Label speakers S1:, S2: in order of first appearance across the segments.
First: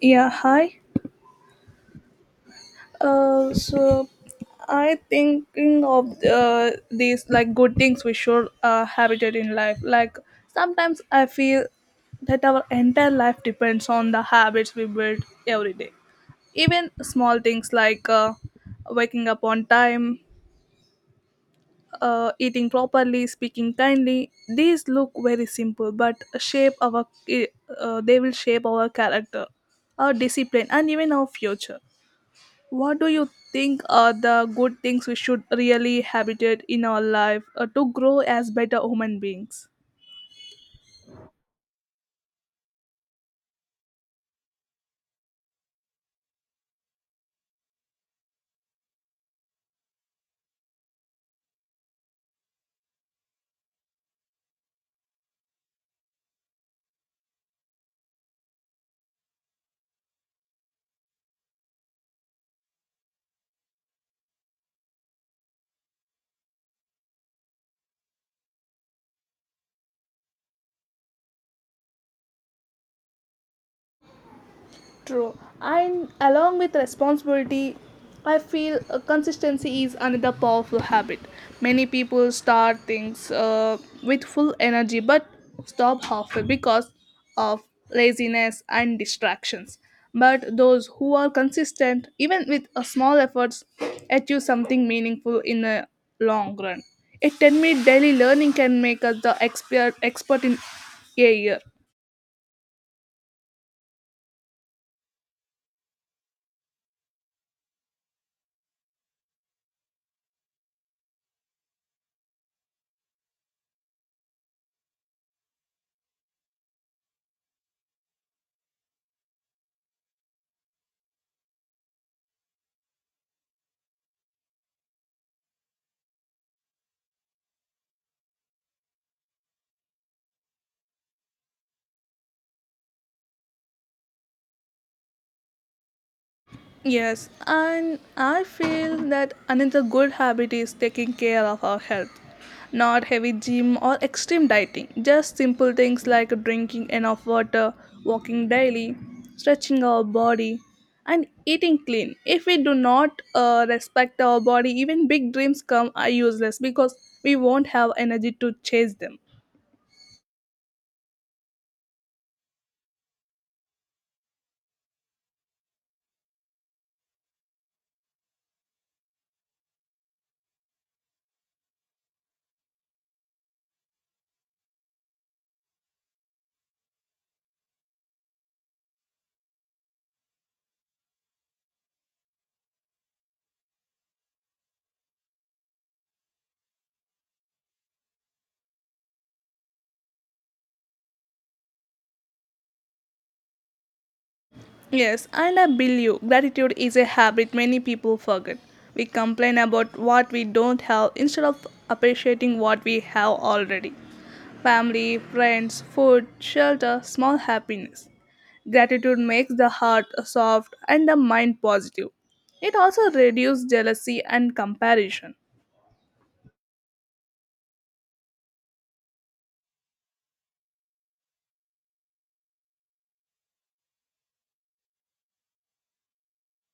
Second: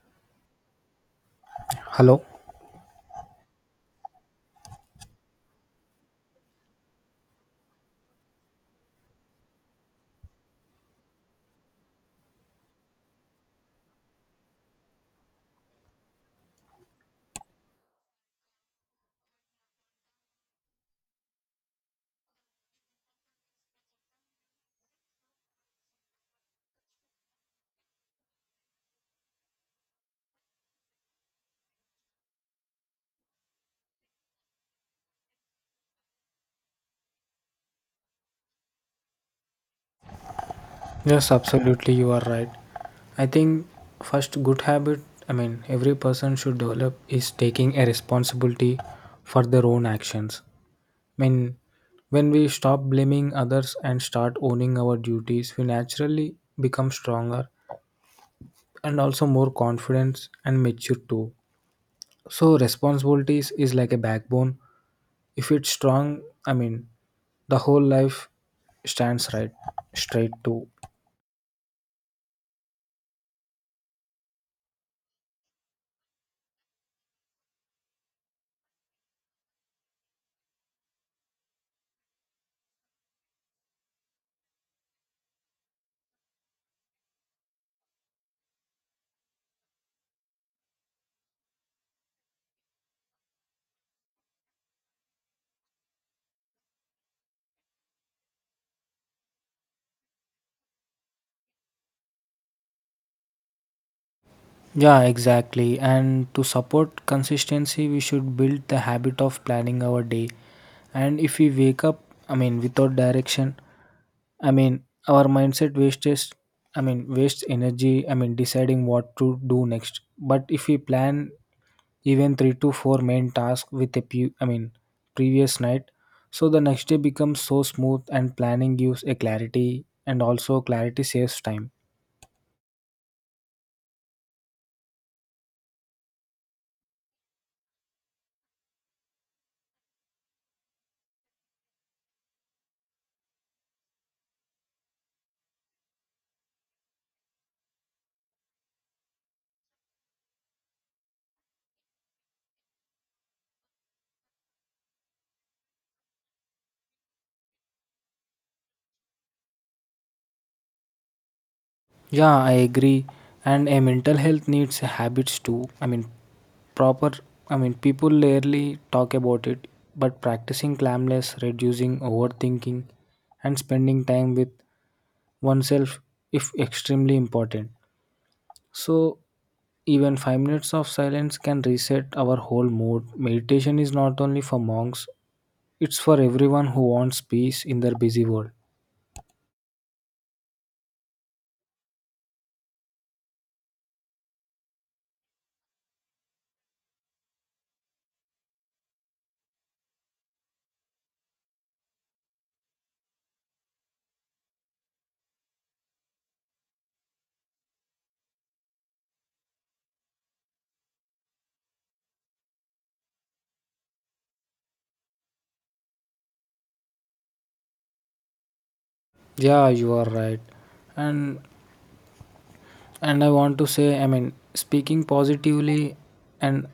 S1: Yeah, hi.
S2: Hello.
S1: So I thinking of these like good things we should have it in life. Like sometimes I feel that our entire life depends on the habits we build every day. Even small things like waking up on time, eating properly, speaking kindly. These look very simple, but shape our they will shape our character, our discipline, and even our future. What do you think are the good things we should really habitate in our life to grow as better human beings?
S2: Yes, absolutely, you are right. I think first good habit I mean every person should develop is taking a responsibility for their own actions. I mean when we stop blaming others and start owning our duties, we naturally become stronger and also more confident and mature too. So responsibilities is like a backbone. If it's strong, I mean the whole life stands right straight too.
S1: True. And along with responsibility, I feel consistency is another powerful habit. Many people start things with full energy but stop halfway because of laziness and distractions. But those who are consistent, even with a small efforts, achieve something meaningful in the long run. A 10-minute daily learning can make us the expert in a year.
S2: Yeah, exactly. And to support consistency, we should build the habit of planning our day. And if we wake up, I mean, without direction, I mean, our mindset wastes, I mean, wastes energy, I mean, deciding what to do next. But if we plan even three to four main tasks with I mean, previous night, so the next day becomes so smooth and planning gives a clarity and also clarity saves time.
S1: Yes, and I feel that another good habit is taking care of our health. Not heavy gym or extreme dieting, just simple things like drinking enough water, walking daily, stretching our body, and eating clean. If we do not respect our body, even big dreams come are useless because we won't have energy to chase them.
S2: Yeah, I agree. And a mental health needs habits too. I mean, proper. I mean, people rarely talk about it, but practicing calmness, reducing overthinking, and spending time with oneself if extremely important. So, even 5 minutes of silence can reset our whole mood. Meditation is not only for monks, it's for everyone who wants peace in their busy world.
S1: Yes, and I believe gratitude is a habit many people forget. We complain about what we don't have instead of appreciating what we have already family, friends, food, shelter, small happiness. Gratitude makes the heart soft and the mind positive. It also reduces jealousy and comparison.
S2: Yeah, you are right. And and I want to say, I mean, speaking positively and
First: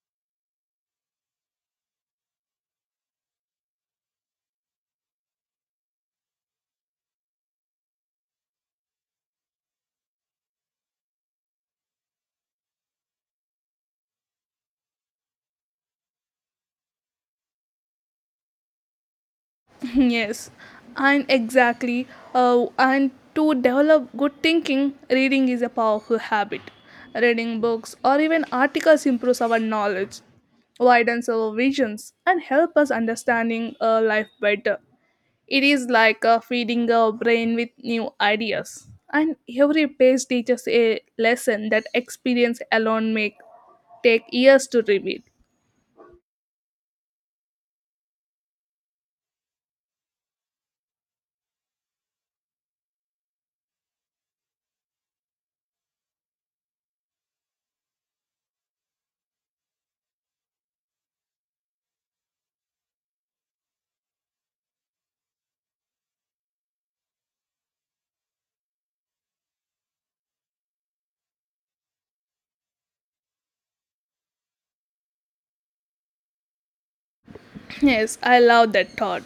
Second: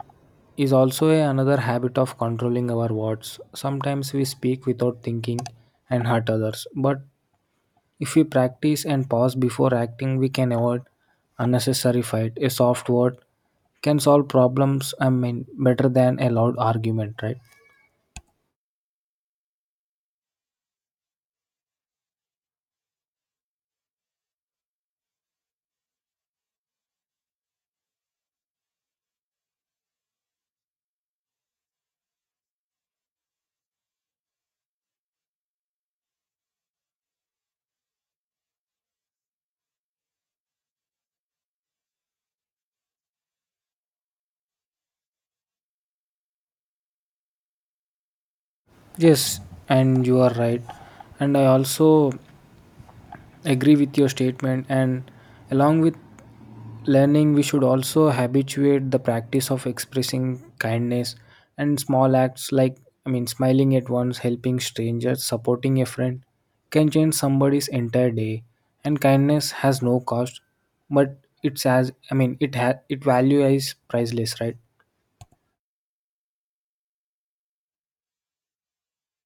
S2: is also another habit of controlling our words. Sometimes we speak without thinking and hurt others, but if we practice and pause before acting, we can avoid unnecessary fight. A soft word can solve problems, I mean, better than a loud argument, right?
S1: Yes, and exactly, and to develop good thinking, reading is a powerful habit. Reading books or even articles improves our knowledge, widens our visions, and help us understanding life better. It is like feeding our brain with new ideas, and every page teaches a lesson that experience alone make take years to reveal.
S2: Yes, and you are right. And I also agree with your statement. And along with learning, we should also habituate the practice of expressing kindness, and small acts like, I mean, smiling at once, helping strangers, supporting a friend, can change somebody's entire day. And kindness has no cost, but it's, as I mean it value is priceless, right?
S1: Yes, I love that thought.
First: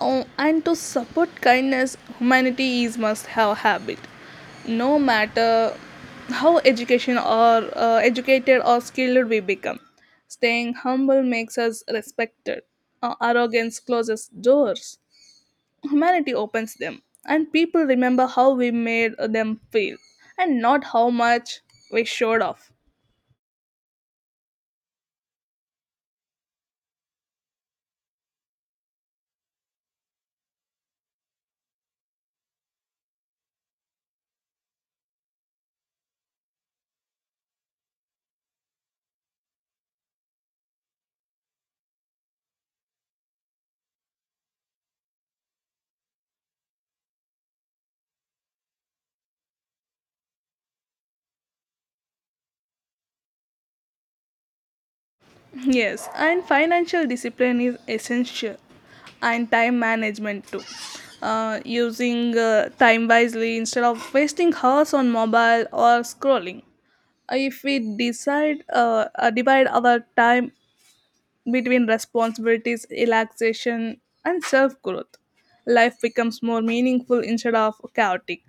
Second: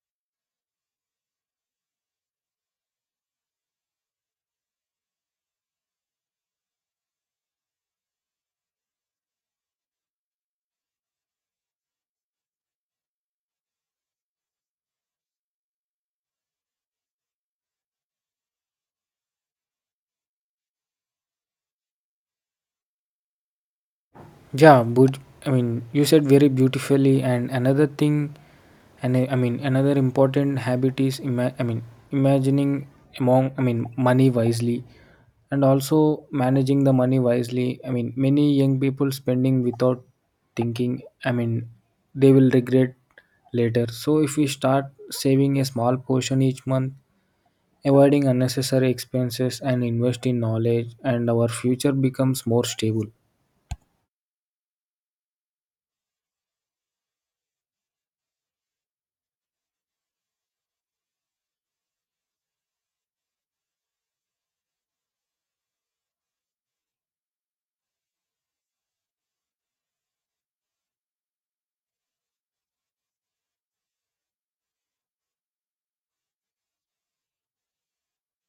S1: Oh, and to support kindness, humanity is must have habit. No matter how education or educated or skilled we become, staying humble makes us respected. Arrogance closes doors. Humanity opens them, and people remember how we made them feel, and not how much we showed off.
S2: Yeah, but I mean, you said very beautifully. And another thing, and I mean, another important habit is, I mean, imagining among, I mean, money wisely and also managing the money wisely. I mean, many young people spending without thinking, I mean, they will regret later. So, if we start saving a small portion each month, avoiding unnecessary expenses, and invest in knowledge, and our future becomes more stable.
S1: Yes, and financial discipline is essential, and time management too. Using time wisely instead of wasting hours on mobile or scrolling. If we decide divide our time between responsibilities, relaxation, and self growth, life becomes more meaningful instead of chaotic.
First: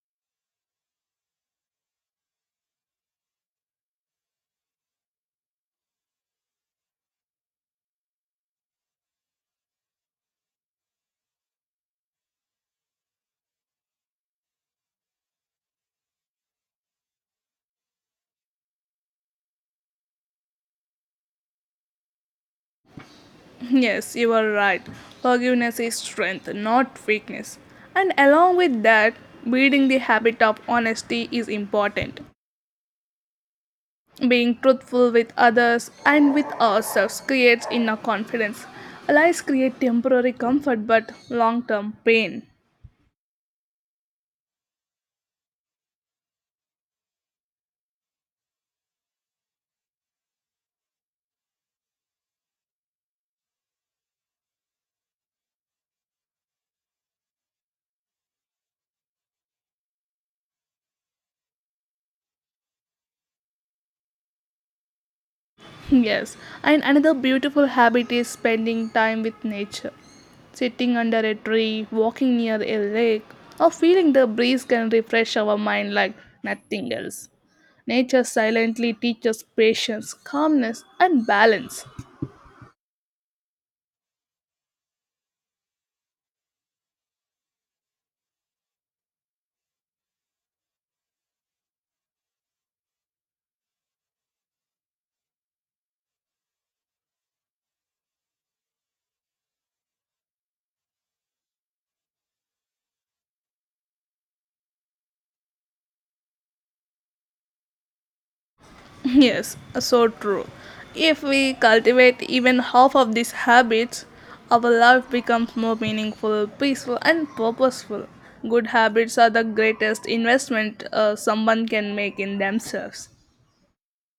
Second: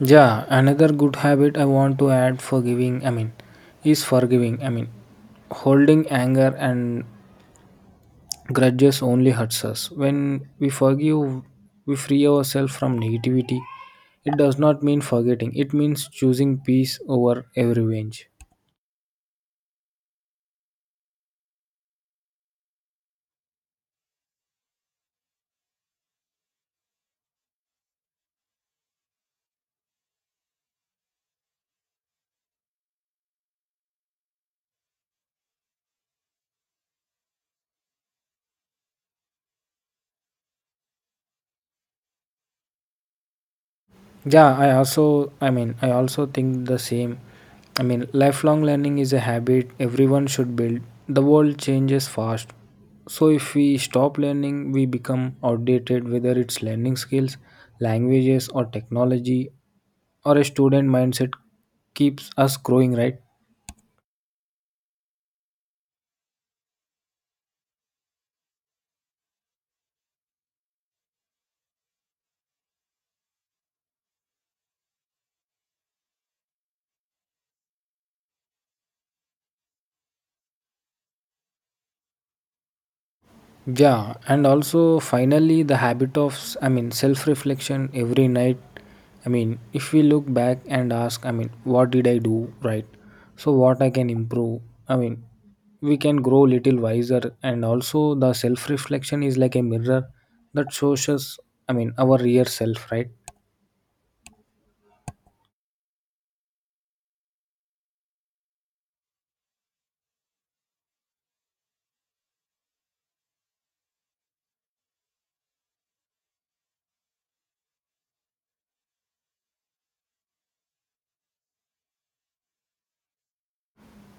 S2: Yeah, another good habit I want to add for giving. I mean, is forgiving. I mean, holding anger and grudges only hurts us. When we forgive, we free ourselves from negativity. It does not mean forgetting, it means choosing peace over every revenge.
S1: Yes, you are right. Forgiveness is strength, not weakness. And along with that, building the habit of honesty is important. Being truthful with others and with ourselves creates inner confidence. Lies create temporary comfort but long term pain.
S2: Yeah, I also, I mean, I also think the same. I mean, lifelong learning is a habit everyone should build. The world changes fast. So, if we stop learning, we become outdated, whether it's learning skills, languages, or technology, or a student mindset keeps us growing, right?
S1: Yes, and another beautiful habit is spending time with nature. Sitting under a tree, walking near a lake, or feeling the breeze can refresh our mind like nothing else. Nature silently teaches patience, calmness, and balance.
S2: Yeah, and also finally the habit of I mean self reflection every night. I mean, if we look back and ask, I mean, what did I do right, so what I can improve, I mean, we can grow little wiser. And also the self reflection is like a mirror that shows us, I mean, our real self, right?
S1: Yes, so true. If we cultivate even half of these habits, our life becomes more meaningful, peaceful, and purposeful. Good habits are the greatest investment someone can make in themselves.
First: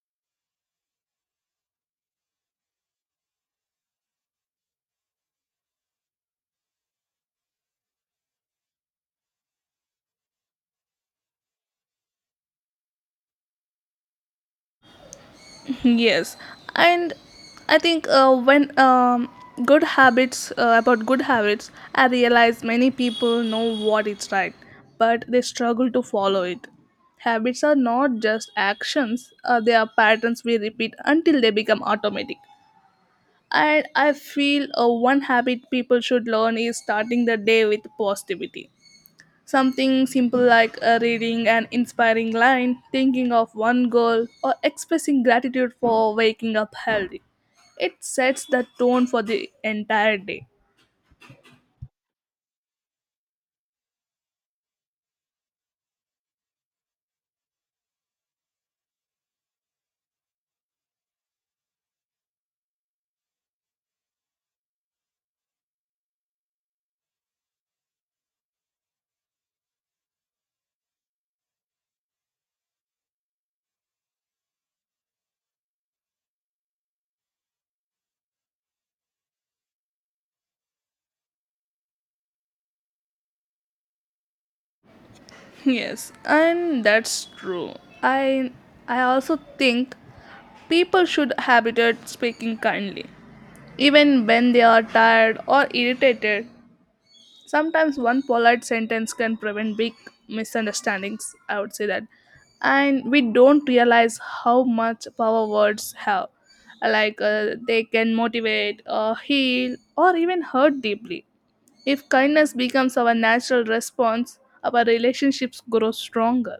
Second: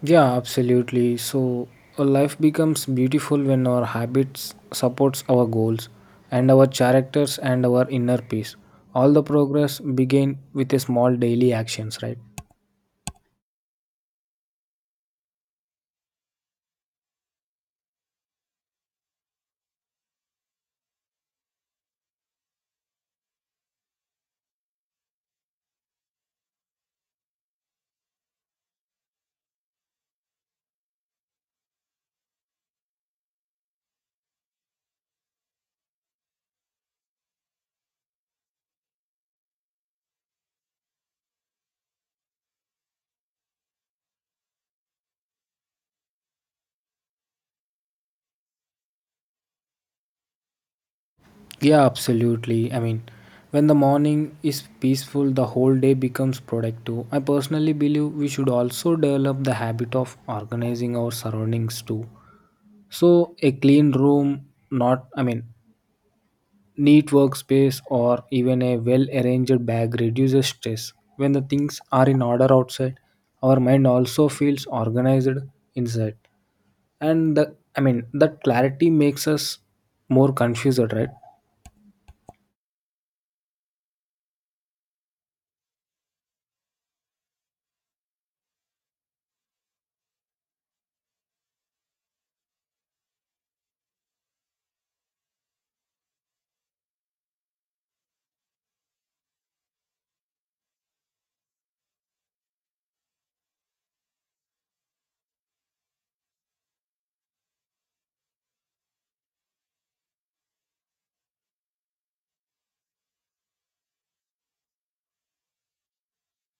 S2: Yeah, absolutely. So, a life becomes beautiful when our habits supports our goals and our characters and our inner peace. All the progress begin with a small daily actions, right?
S1: Yes, and I think when good habits about good habits, I realize many people know what is right, but they struggle to follow it. Habits are not just actions; they are patterns we repeat until they become automatic. And I feel one habit people should learn is starting the day with positivity. Something simple like reading an inspiring line, thinking of one goal, or expressing gratitude for waking up healthy. It sets the tone for the entire day.
S2: Yeah, absolutely. I mean, when the morning is peaceful, the whole day becomes productive. I personally believe we should also develop the habit of organizing our surroundings too. So, a clean room, not, I mean, neat workspace or even a well arranged bag reduces stress. When the things are in order outside, our mind also feels organized inside. And the, I mean, that clarity makes us more confused, right?
S1: Yes, and that's true. I I also think people should habituate speaking kindly. Even when they are tired or irritated, sometimes one polite sentence can prevent big misunderstandings, I would say that. And we don't realize how much power words have. Like they can motivate, heal, or even hurt deeply. If kindness becomes our natural response, our relationships grow stronger.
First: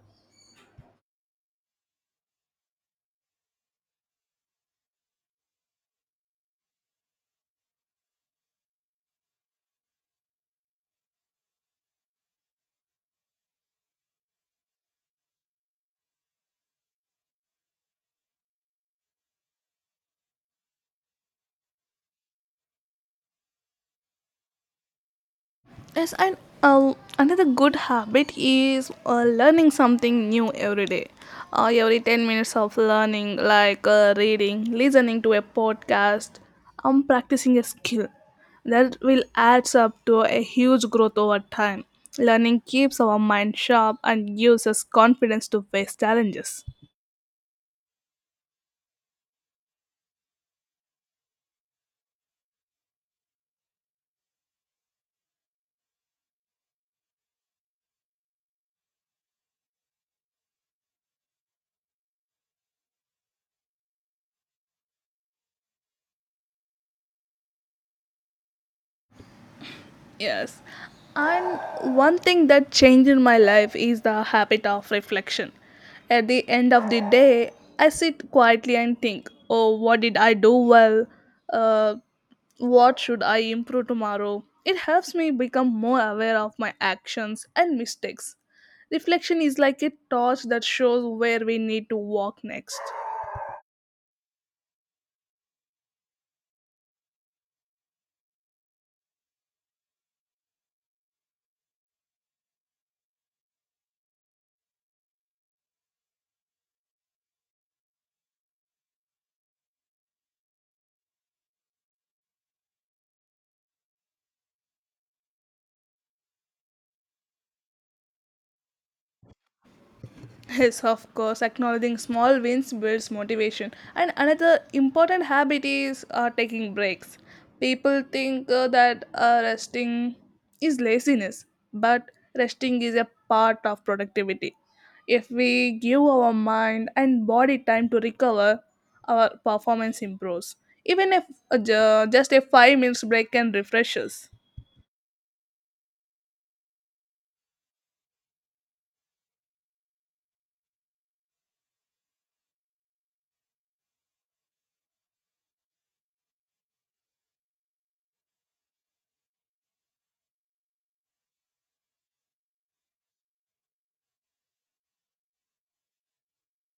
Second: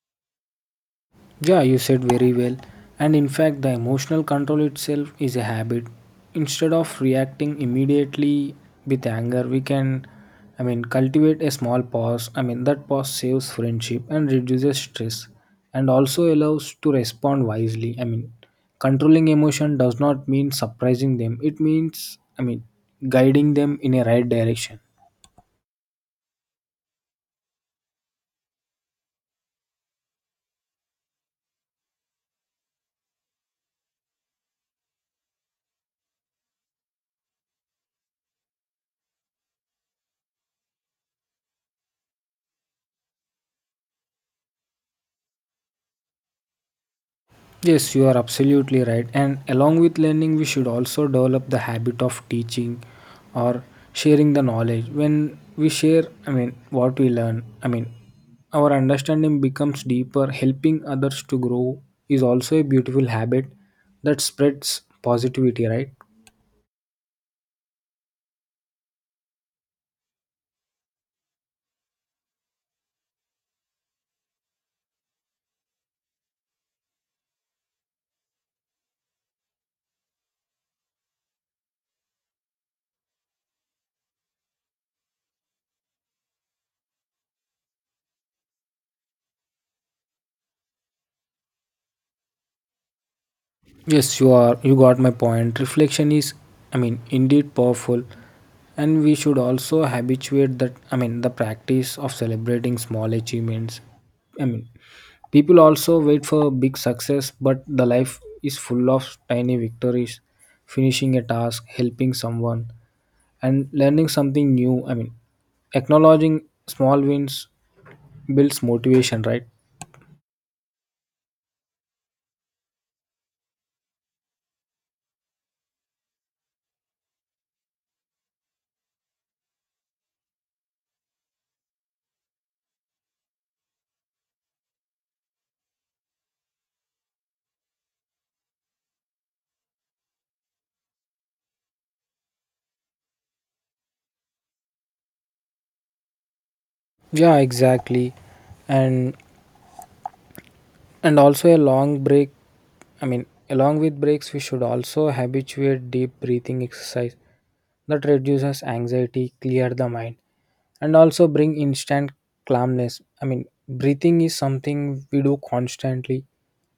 S2: Yeah, you said very well. And in fact, the emotional control itself is a habit. Instead of reacting immediately with anger, we can, I mean, cultivate a small pause. I mean, that pause saves friendship and reduces stress and also allows to respond wisely. I mean, controlling emotion does not mean surprising them, it means, I mean, guiding them in a right direction.
S1: Yes, and uh, another good habit is learning something new every day. Every 10 minutes of learning, like reading, listening to a podcast, practicing a skill, that will adds up to a huge growth over time. Learning keeps our mind sharp and gives us confidence to face challenges.
S2: Yes, you are absolutely right. And along with learning, we should also develop the habit of teaching or sharing the knowledge. When we share, I mean, what we learn, I mean, our understanding becomes deeper. Helping others to grow is also a beautiful habit that spreads positivity, right?
S1: Yes. And one thing that changed in my life is the habit of reflection. At the end of the day, I sit quietly and think, oh, what did I do well? Uh, what should I improve tomorrow? It helps me become more aware of my actions and mistakes. Reflection is like a torch that shows where we need to walk next.
S2: Yes, you are. You got my point. Reflection is, I mean, indeed powerful, and we should also habituate that. I mean, the practice of celebrating small achievements. I mean, people also wait for big success, but the life is full of tiny victories, finishing a task, helping someone, and learning something new. I mean, acknowledging small wins builds motivation, right?
S1: Yes, of course, acknowledging small wins builds motivation. And another important habit is taking breaks. People think that resting is laziness, but resting is a part of productivity. If we give our mind and body time to recover, our performance improves. Even if just a 5 minutes break can refresh us.
S2: Yeah, exactly. And and also a long break. I mean, along with breaks, we should also habituate deep breathing exercise that reduces anxiety, clear the mind, and also bring instant calmness. I mean, breathing is something we do constantly,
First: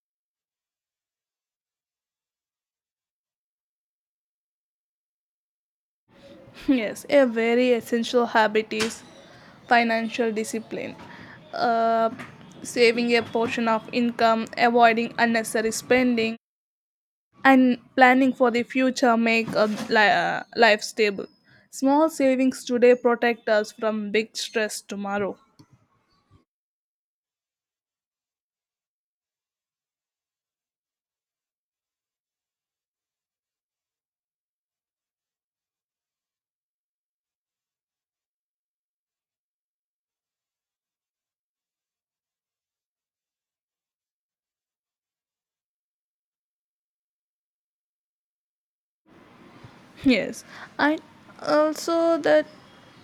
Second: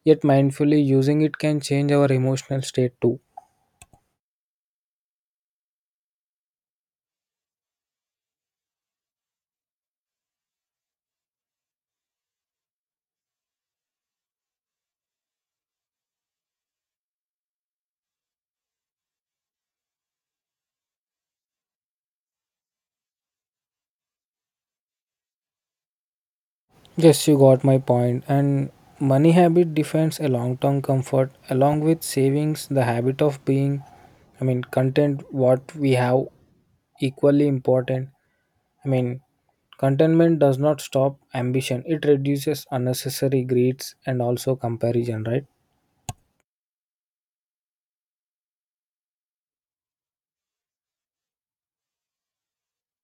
S2: yet mindfully using it can change our emotional state too.
S1: Yes, a very essential habit is financial discipline. Uh, Saving a portion of income, avoiding unnecessary spending, and planning for the future make a life stable. Small savings today protect us from big stress tomorrow.
S2: Yes, you got my point. And money habit defines a long term comfort. Along with savings, the habit of being, I mean, content what we have equally important. I mean, contentment does not stop ambition, it reduces unnecessary greeds and also comparison, right?
S1: Yes, and also that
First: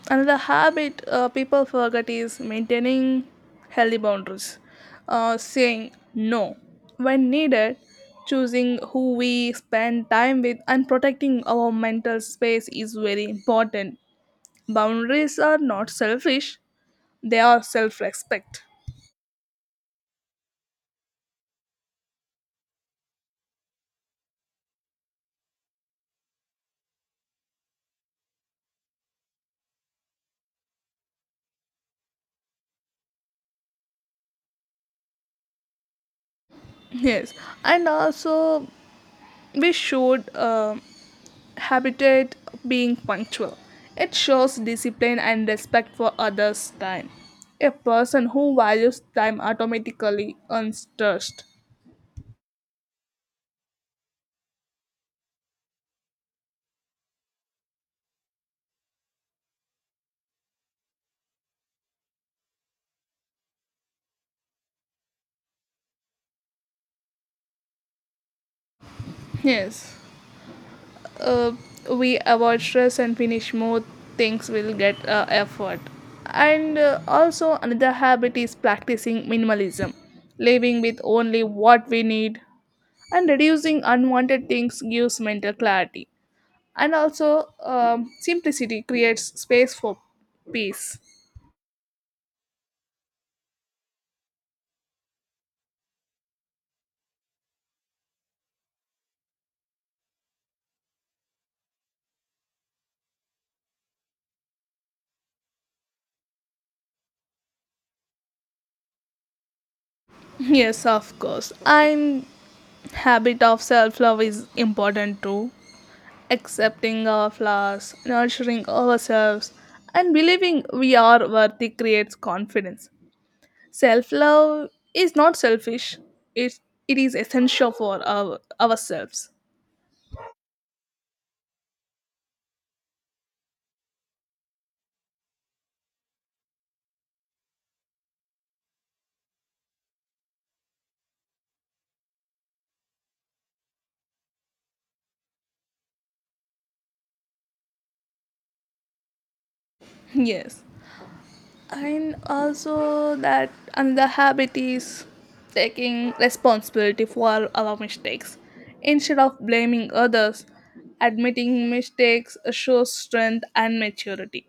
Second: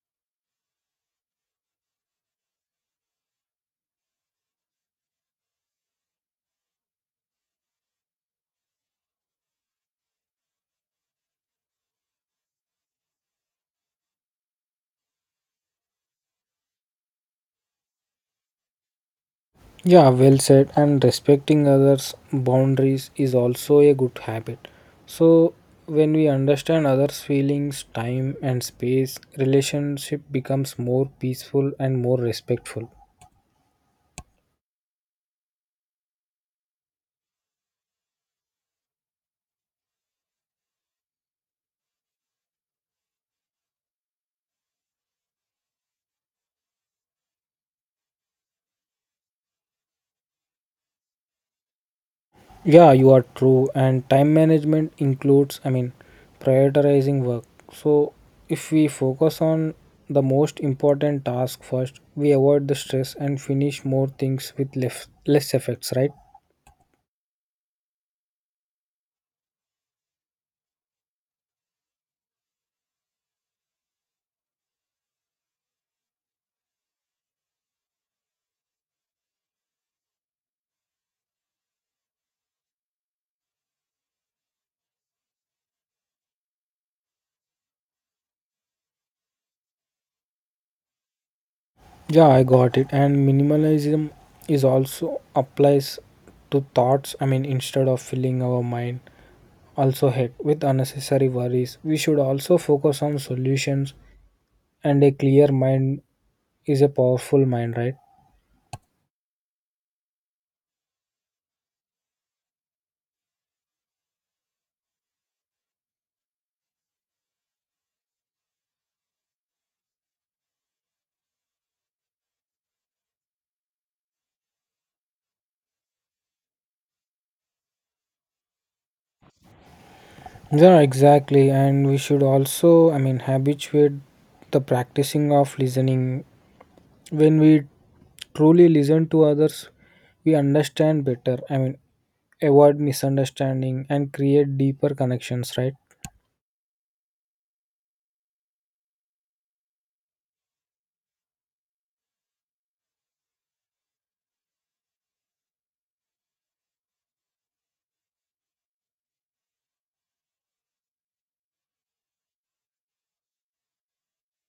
S1: another habit people forget is maintaining healthy boundaries, saying no when needed, choosing who we spend time with, and protecting our mental space is very important. Boundaries are not selfish; they are self-respect.
S2: Yeah, well said. And respecting others' boundaries is also a good habit. So, when we understand others' feelings, time, and space, relationship becomes more peaceful and more respectful.
S1: Yes, and also we should habitat being punctual. It shows discipline and respect for others' time. A person who values time automatically earns trust.
S2: Yeah, you are true. And time management includes, I mean, prioritizing work. So, if we focus on the most important task first, we avoid the stress and finish more things with less effects, right?
S1: Yes, uh, we avoid stress and finish more things will get effort. And also, another habit is practicing minimalism, living with only what we need, and reducing unwanted things gives mental clarity. And also simplicity creates space for peace.
S2: Yeah, I got it. And minimalism is also applies to thoughts. I mean, instead of filling our mind also head with unnecessary worries, we should also focus on solutions. And a clear mind is a powerful mind, right?
S1: Yes, of course. And habit of self-love is important too. Accepting our flaws, nurturing ourselves and believing we are worthy creates confidence. Self-love is not selfish, it, it is essential for ourselves.
S2: Yeah, exactly. And we should also, I mean, habituate the practicing of listening. When we truly listen to others, we understand better. I mean, avoid misunderstanding and create deeper connections, right?
S1: Yes, and also that another habit is taking responsibility for our mistakes instead of blaming others. Admitting mistakes shows strength and maturity.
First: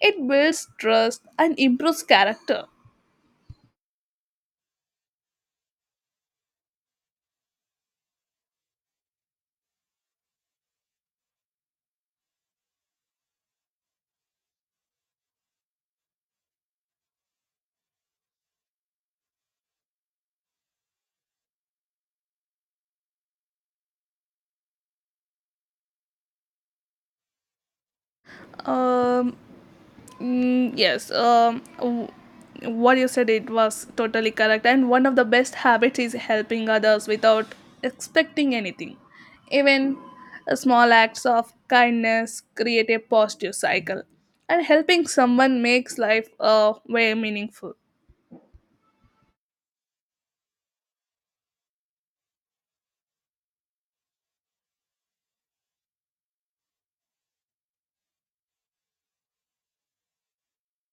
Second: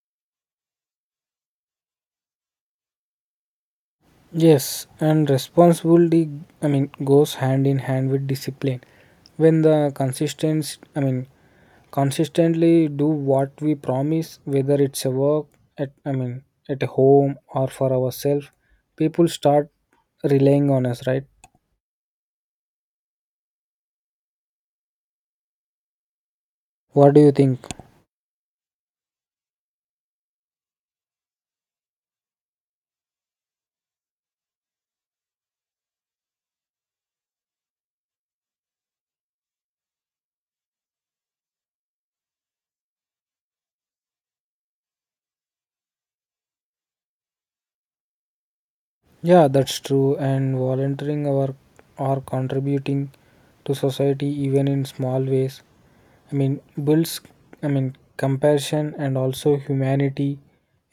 S1: It builds trust and improves character.
S2: Yes, and responsibility, I mean, goes hand in hand with discipline. When the consistence, I mean, consistently do what we promise, whether it's a work at, I mean, at a home or for ourselves, people start relying on us, right? What do you think?
S1: Um, yes, what you said it was totally correct. And one of the best habits is helping others without expecting anything. Even small acts of kindness create a positive cycle, and helping someone makes life way meaningful.
S2: Yeah, that's true. And volunteering or contributing to society even in small ways. I mean builds, I mean, compassion and also humanity.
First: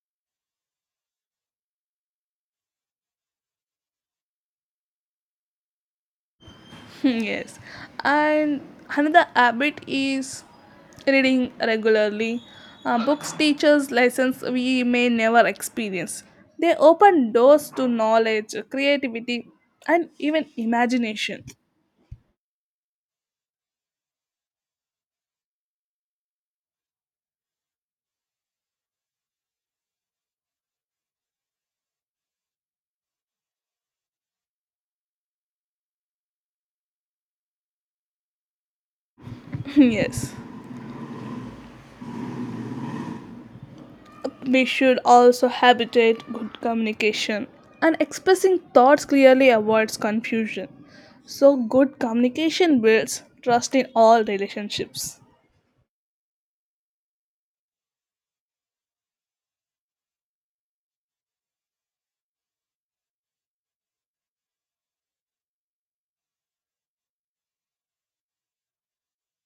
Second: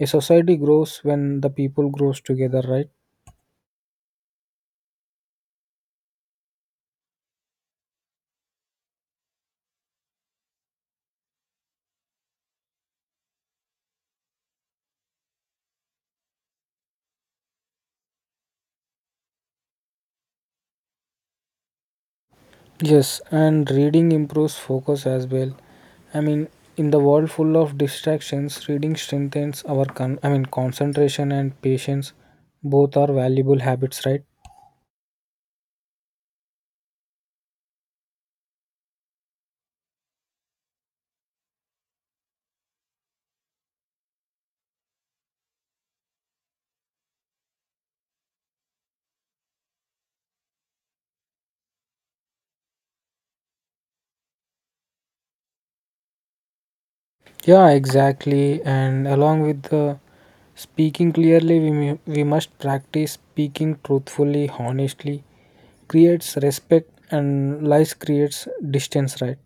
S2: A society grows when the people grows together, right?
S1: Yes, and another habit is reading regularly. Books teachers lessons we may never experience. They open doors to knowledge, creativity and even imagination.
S2: Yes, and reading improves focus as well. I mean, in the world full of distractions, reading strengthens our I mean concentration and patience. Both are valuable habits, right?
S1: Yes, we should also habitate good communication, and expressing thoughts clearly avoids confusion. So good communication builds trust in all relationships.
S2: Yeah, exactly. And along with the speaking clearly, we must practice speaking truthfully, honestly. Creates respect and lies creates distance, right?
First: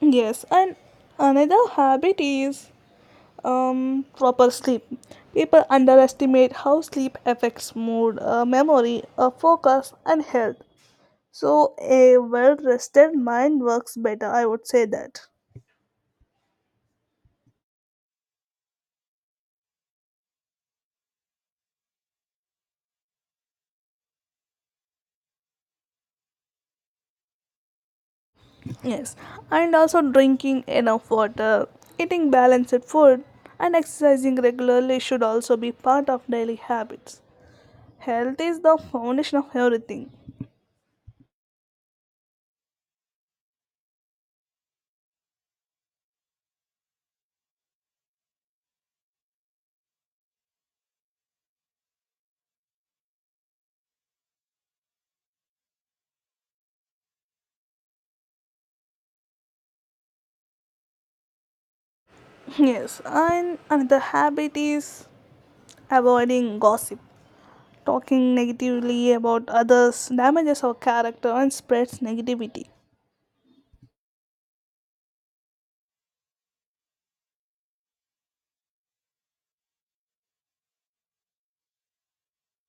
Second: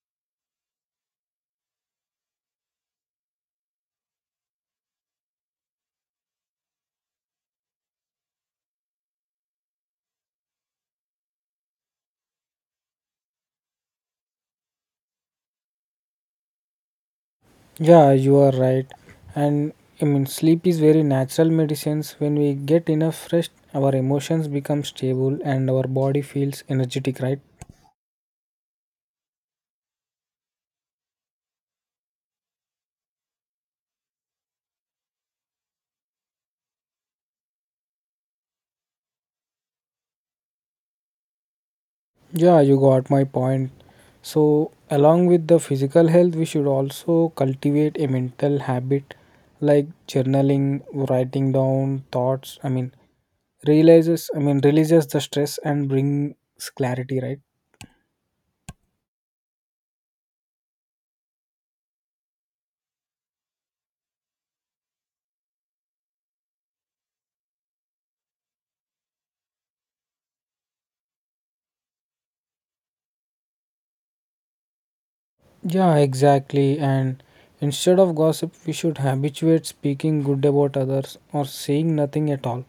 S1: Yes, and another habit is proper sleep. People underestimate how sleep affects mood, memory, focus, and health. So, a well rested mind works better, I would say that.
S2: Yeah, you are right. And I mean, sleep is very natural medicines. When we get enough rest, our emotions become stable and our body feels energetic, right?
S1: Yes, and also drinking enough water, eating balanced food, and exercising regularly should also be part of daily habits. Health is the foundation of everything.
S2: Yeah, you got my point. So, along with the physical health, we should also cultivate a mental habit like journaling, writing down thoughts. I mean, realizes, I mean, releases the stress and brings clarity, right?
S1: Yes, and another habit is avoiding gossip. Talking negatively about others damages our character and spreads negativity.
S2: Yeah, exactly. And instead of gossip, we should habituate speaking good about others or saying nothing at all.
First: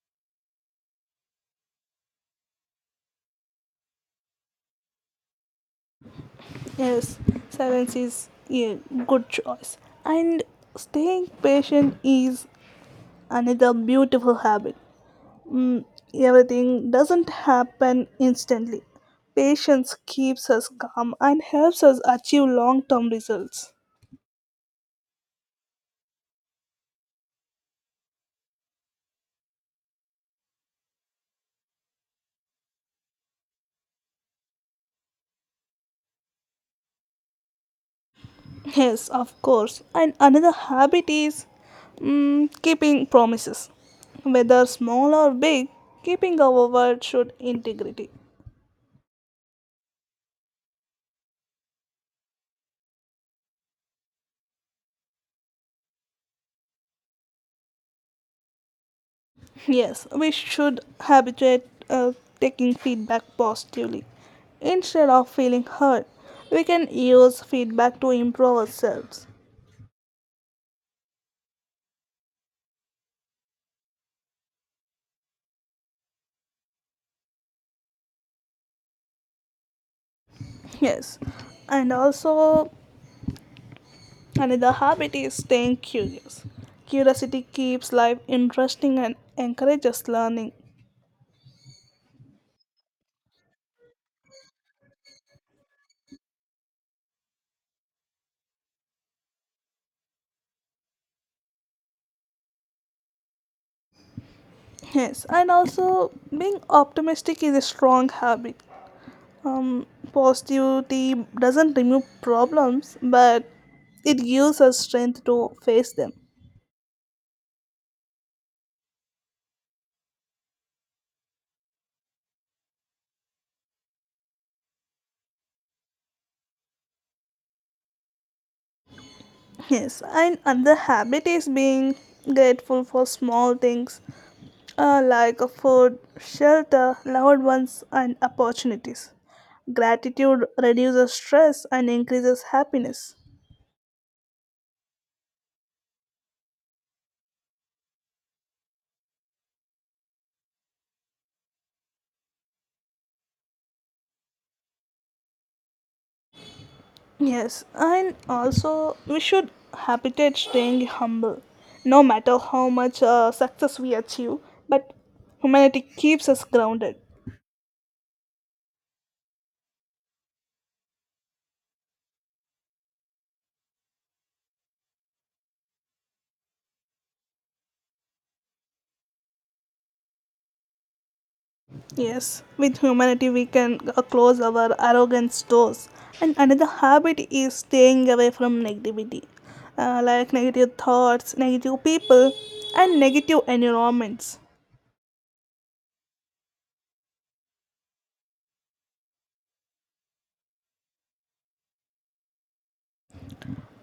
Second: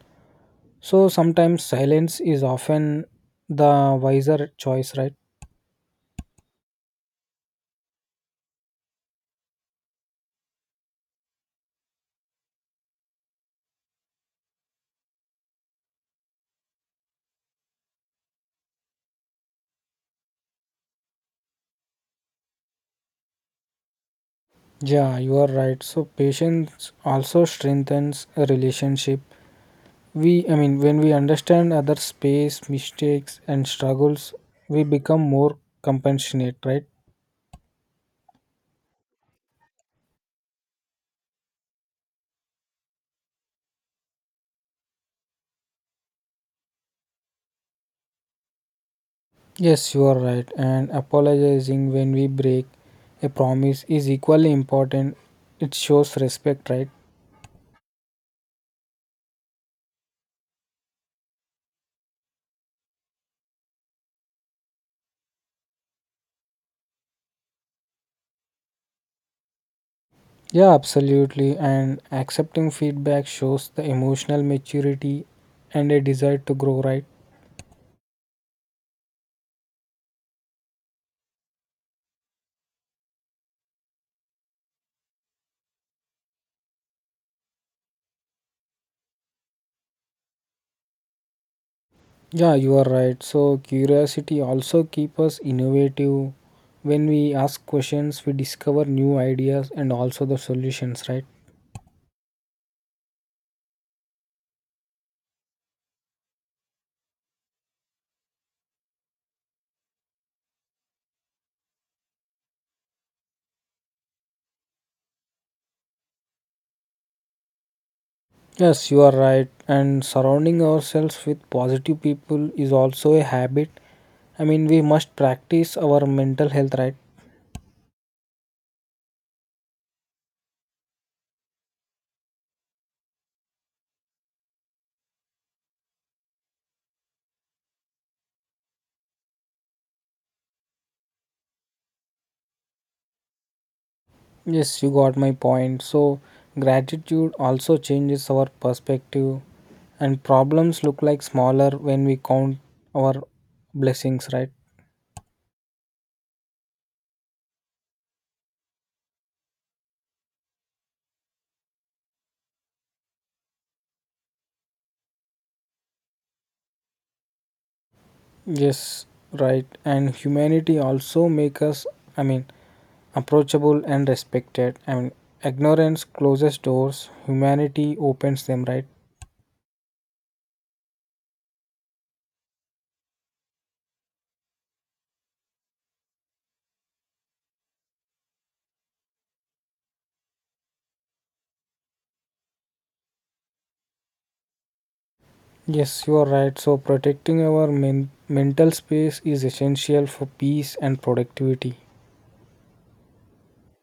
S2: So, sometimes silence is often the wiser choice, right?
S1: Yes, silence is a good choice. And staying patient is another beautiful habit. Mm, Everything doesn't happen instantly. Patience keeps us calm and helps us achieve long term results.
S2: Yeah, you are right. So patience also strengthens a relationship. We, I mean, when we understand other space, mistakes, and struggles, we become more compassionate, right?
S1: Yes, of course. And another habit is keeping promises. Whether small or big, keeping our word should integrity.
S2: Yes, you are right. And apologizing when we break a promise is equally important. It shows respect, right?
S1: Yes, we should habituate taking feedback positively. Instead of feeling hurt, we can use feedback to improve ourselves.
S2: Yeah, absolutely. And accepting feedback shows the emotional maturity and a desire to grow, right?
S1: Yes, and also another habit is staying curious. Curiosity keeps life interesting and encourages learning.
S2: Yeah, you are right. So curiosity also keeps us innovative. When we ask questions, we discover new ideas and also the solutions, right?
S1: Yes, and also being optimistic is a strong habit. Positivity doesn't remove problems, but it gives us strength to face them.
S2: Yes, you are right. And surrounding ourselves with positive people is also a habit. I mean, we must practice our mental health, right?
S1: Yes, and another habit is being grateful for small things like a food, shelter, loved ones, and opportunities. Gratitude reduces stress and increases happiness.
S2: Yes, you got my point. So, gratitude also changes our perspective, and problems look like smaller when we count our blessings, right?
S1: Yes, and also we should habitate staying humble, no matter how much success we achieve. But humanity keeps us grounded.
S2: Yes, right. And humanity also make us, I mean, approachable and respected. I mean, ignorance closes doors, humanity opens them, right?
S1: Yes, with humanity we can close our arrogance doors. And another habit is staying away from negativity, like negative thoughts, negative people, and negative environments.
S2: Yes, you are right. So, protecting our mental space is essential for peace and productivity.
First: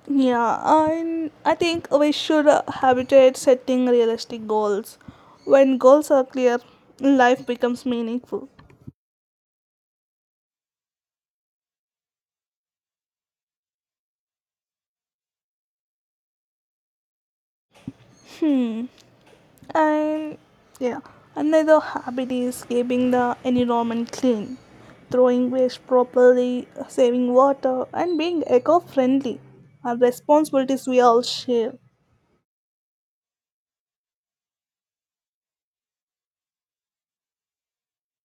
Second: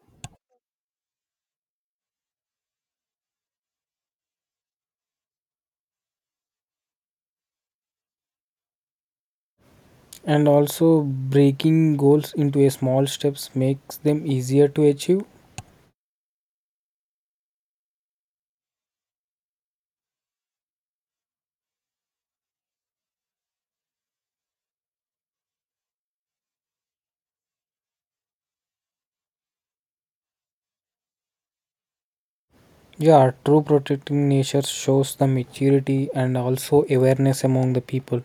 S1: Yeah, and I think we should habituate setting realistic goals. When goals are clear, life becomes meaningful.
S2: And also, breaking goals into a small steps makes them easier to achieve.
S1: Hmm, and yeah, Another habit is keeping the environment clean, throwing waste properly, saving water, and being eco friendly are responsibilities we all share.
S2: Yeah, true, protecting nature shows the maturity and also awareness among the people.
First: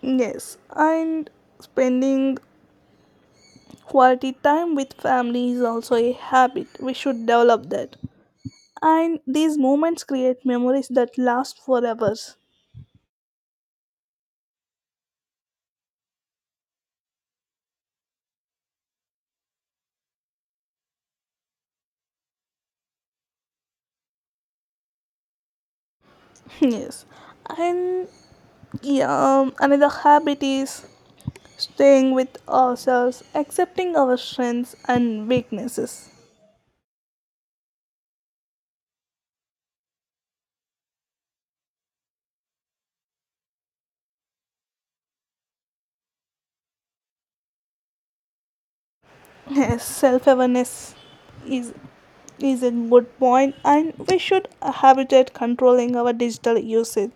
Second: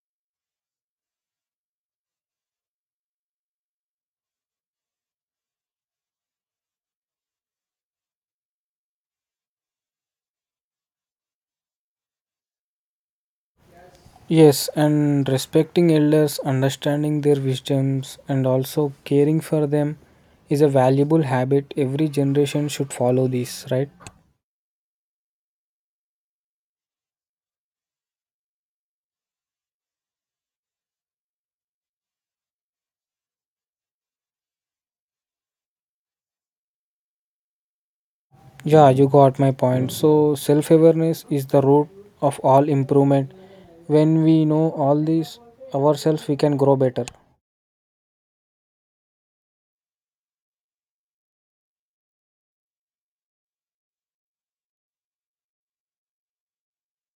S1: Yes, and spending quality time with family is also a habit. We should develop that, and these moments create memories that last forever.
S2: Yes, and respecting elders, understanding their wisdoms, and also caring for them is a valuable habit. Every generation should follow this, right?
S1: Yes, and yeah another habit is staying with ourselves, accepting our strengths and weaknesses.
S2: Yeah, you got my point. So, self awareness is the root of all improvement. When we know all this ourselves, we can grow better.
S1: Yes, self-awareness is is a good point, and we should habit controlling our digital usage.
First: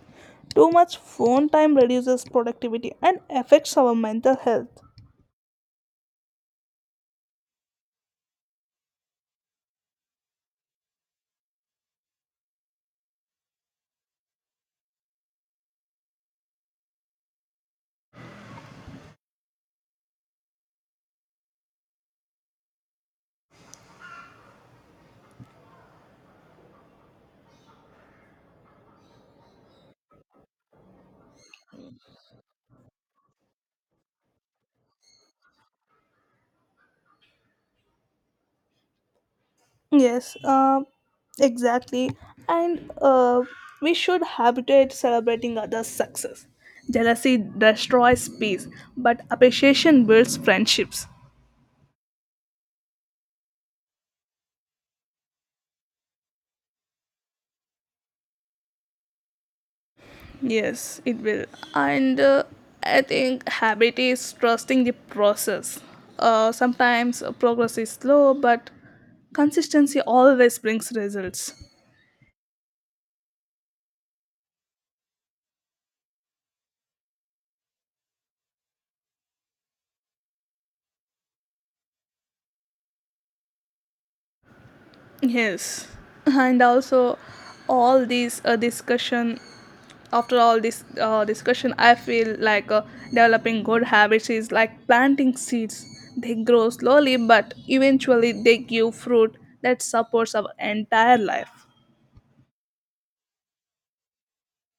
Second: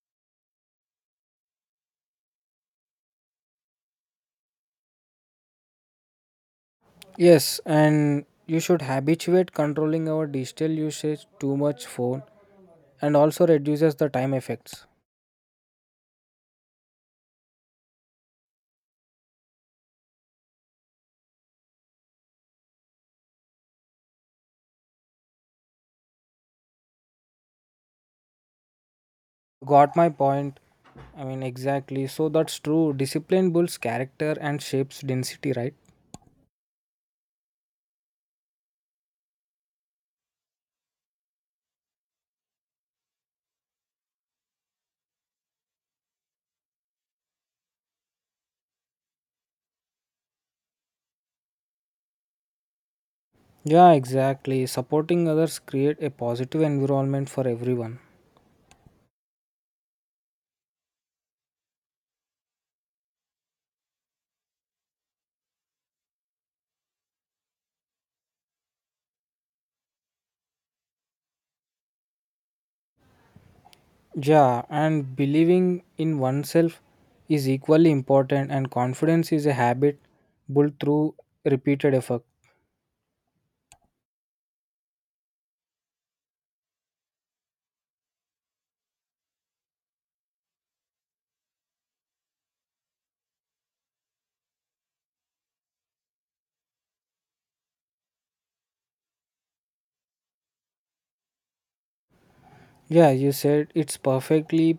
S1: Too much phone time reduces productivity and affects our mental health.
S2: Yes, and you should habituate controlling our digital usage too much phone and also reduces the time effects. Got my point. I mean, exactly. So that's true. Discipline builds character and shapes density, right?
S1: Yes, exactly. And we should habituate celebrating others' success. Jealousy destroys peace, but appreciation builds friendships.
S2: Yeah, exactly. Supporting others create a positive environment for everyone.
S1: Yes, it will. And I think habit is trusting the process. Sometimes progress is slow, but consistency always brings results.
S2: Yeah, and believing in oneself is equally important, and confidence is a habit built through repeated effort.
S1: Yes, and also all these discussion after all this discussion I feel like developing good habits is like planting seeds. They grow slowly but eventually they give fruit that supports our entire life.
S2: Yeah, you said it's perfectly.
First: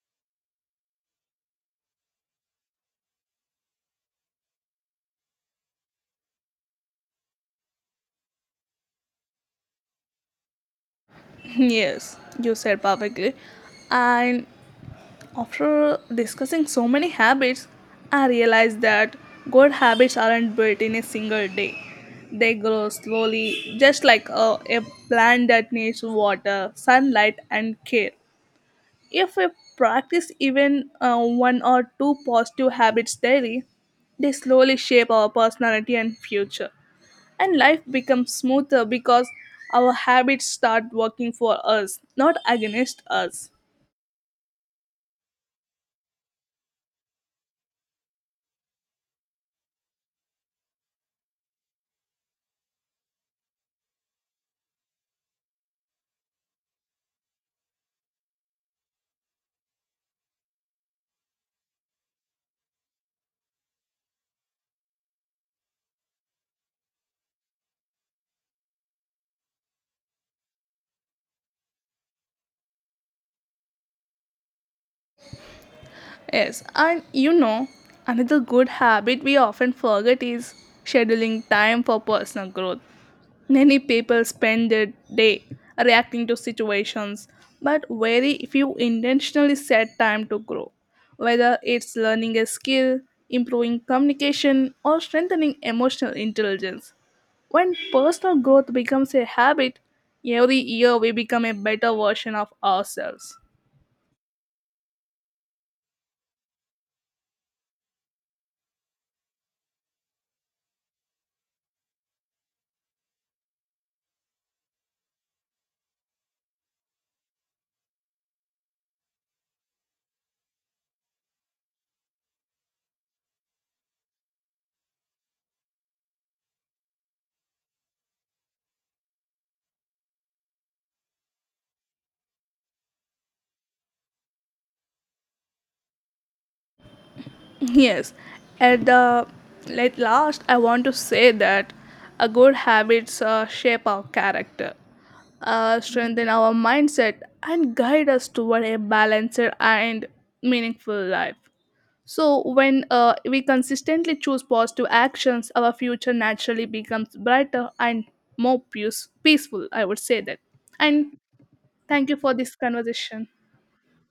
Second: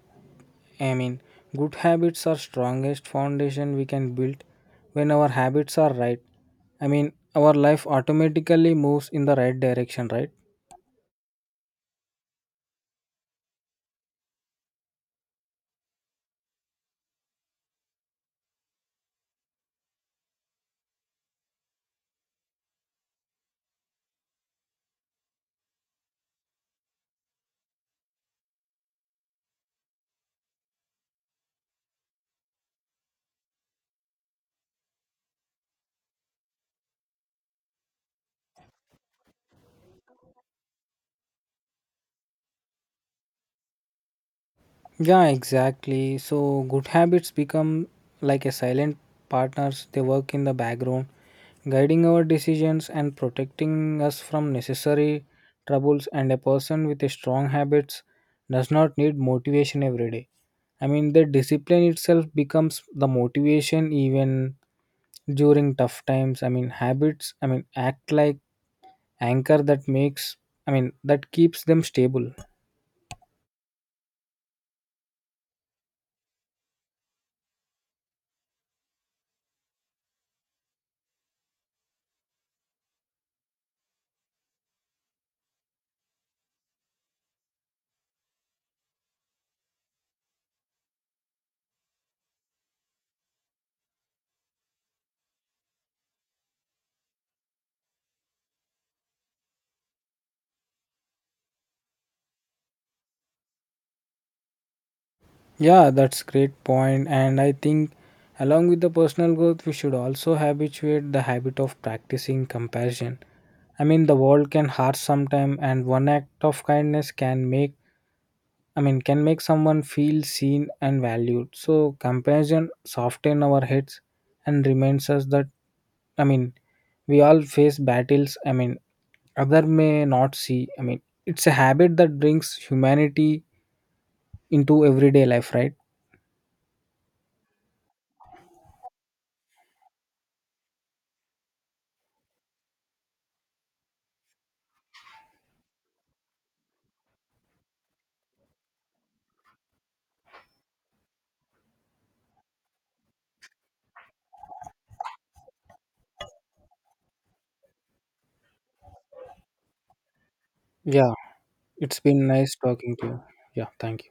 S2: I mean, good habits are strongest foundation we can build when our habits are right. I mean, our life automatically moves in the right direction, right?
S1: Yes, you said perfectly. And after discussing so many habits, I realized that good habits aren't built in a single day. They grow slowly, just like a plant that needs water, sunlight and care. If we practice even one or two positive habits daily, they slowly shape our personality and future. And life becomes smoother because our habits start working for us, not against us.
S2: Yeah, exactly. So good habits become like a silent partners. They work in the background, guiding our decisions and protecting us from necessary troubles. And a person with a strong habits does not need motivation every day. I mean, the discipline itself becomes the motivation. Even during tough times, I mean, habits, I mean, act like anchor that makes, I mean, that keeps them stable.
S1: Yes, and you know, another good habit we often forget is scheduling time for personal growth. Many people spend their day reacting to situations, but very few intentionally set time to grow. Whether it's learning a skill, improving communication, or strengthening emotional intelligence. When personal growth becomes a habit, every year we become a better version of ourselves.
S2: Yeah, that's great point. And I think along with the personal growth, we should also habituate the habit of practicing compassion. I mean, the world can hurt sometime, and one act of kindness can make, I mean, can make someone feel seen and valued. So compassion soften our heads and reminds us that, I mean, we all face battles, I mean, other may not see. I mean, it's a habit that brings humanity into everyday life, right?
S1: Yes, at the at last, I want to say that a good habits shape our character, strengthen our mindset, and guide us toward a balanced and meaningful life. So, when we consistently choose positive actions, our future naturally becomes brighter and more peaceful. I would say that.
S2: Yeah,
S1: And
S2: it's
S1: thank you
S2: been
S1: for this
S2: nice talking to you.
S1: conversation.
S2: Yeah, thank you.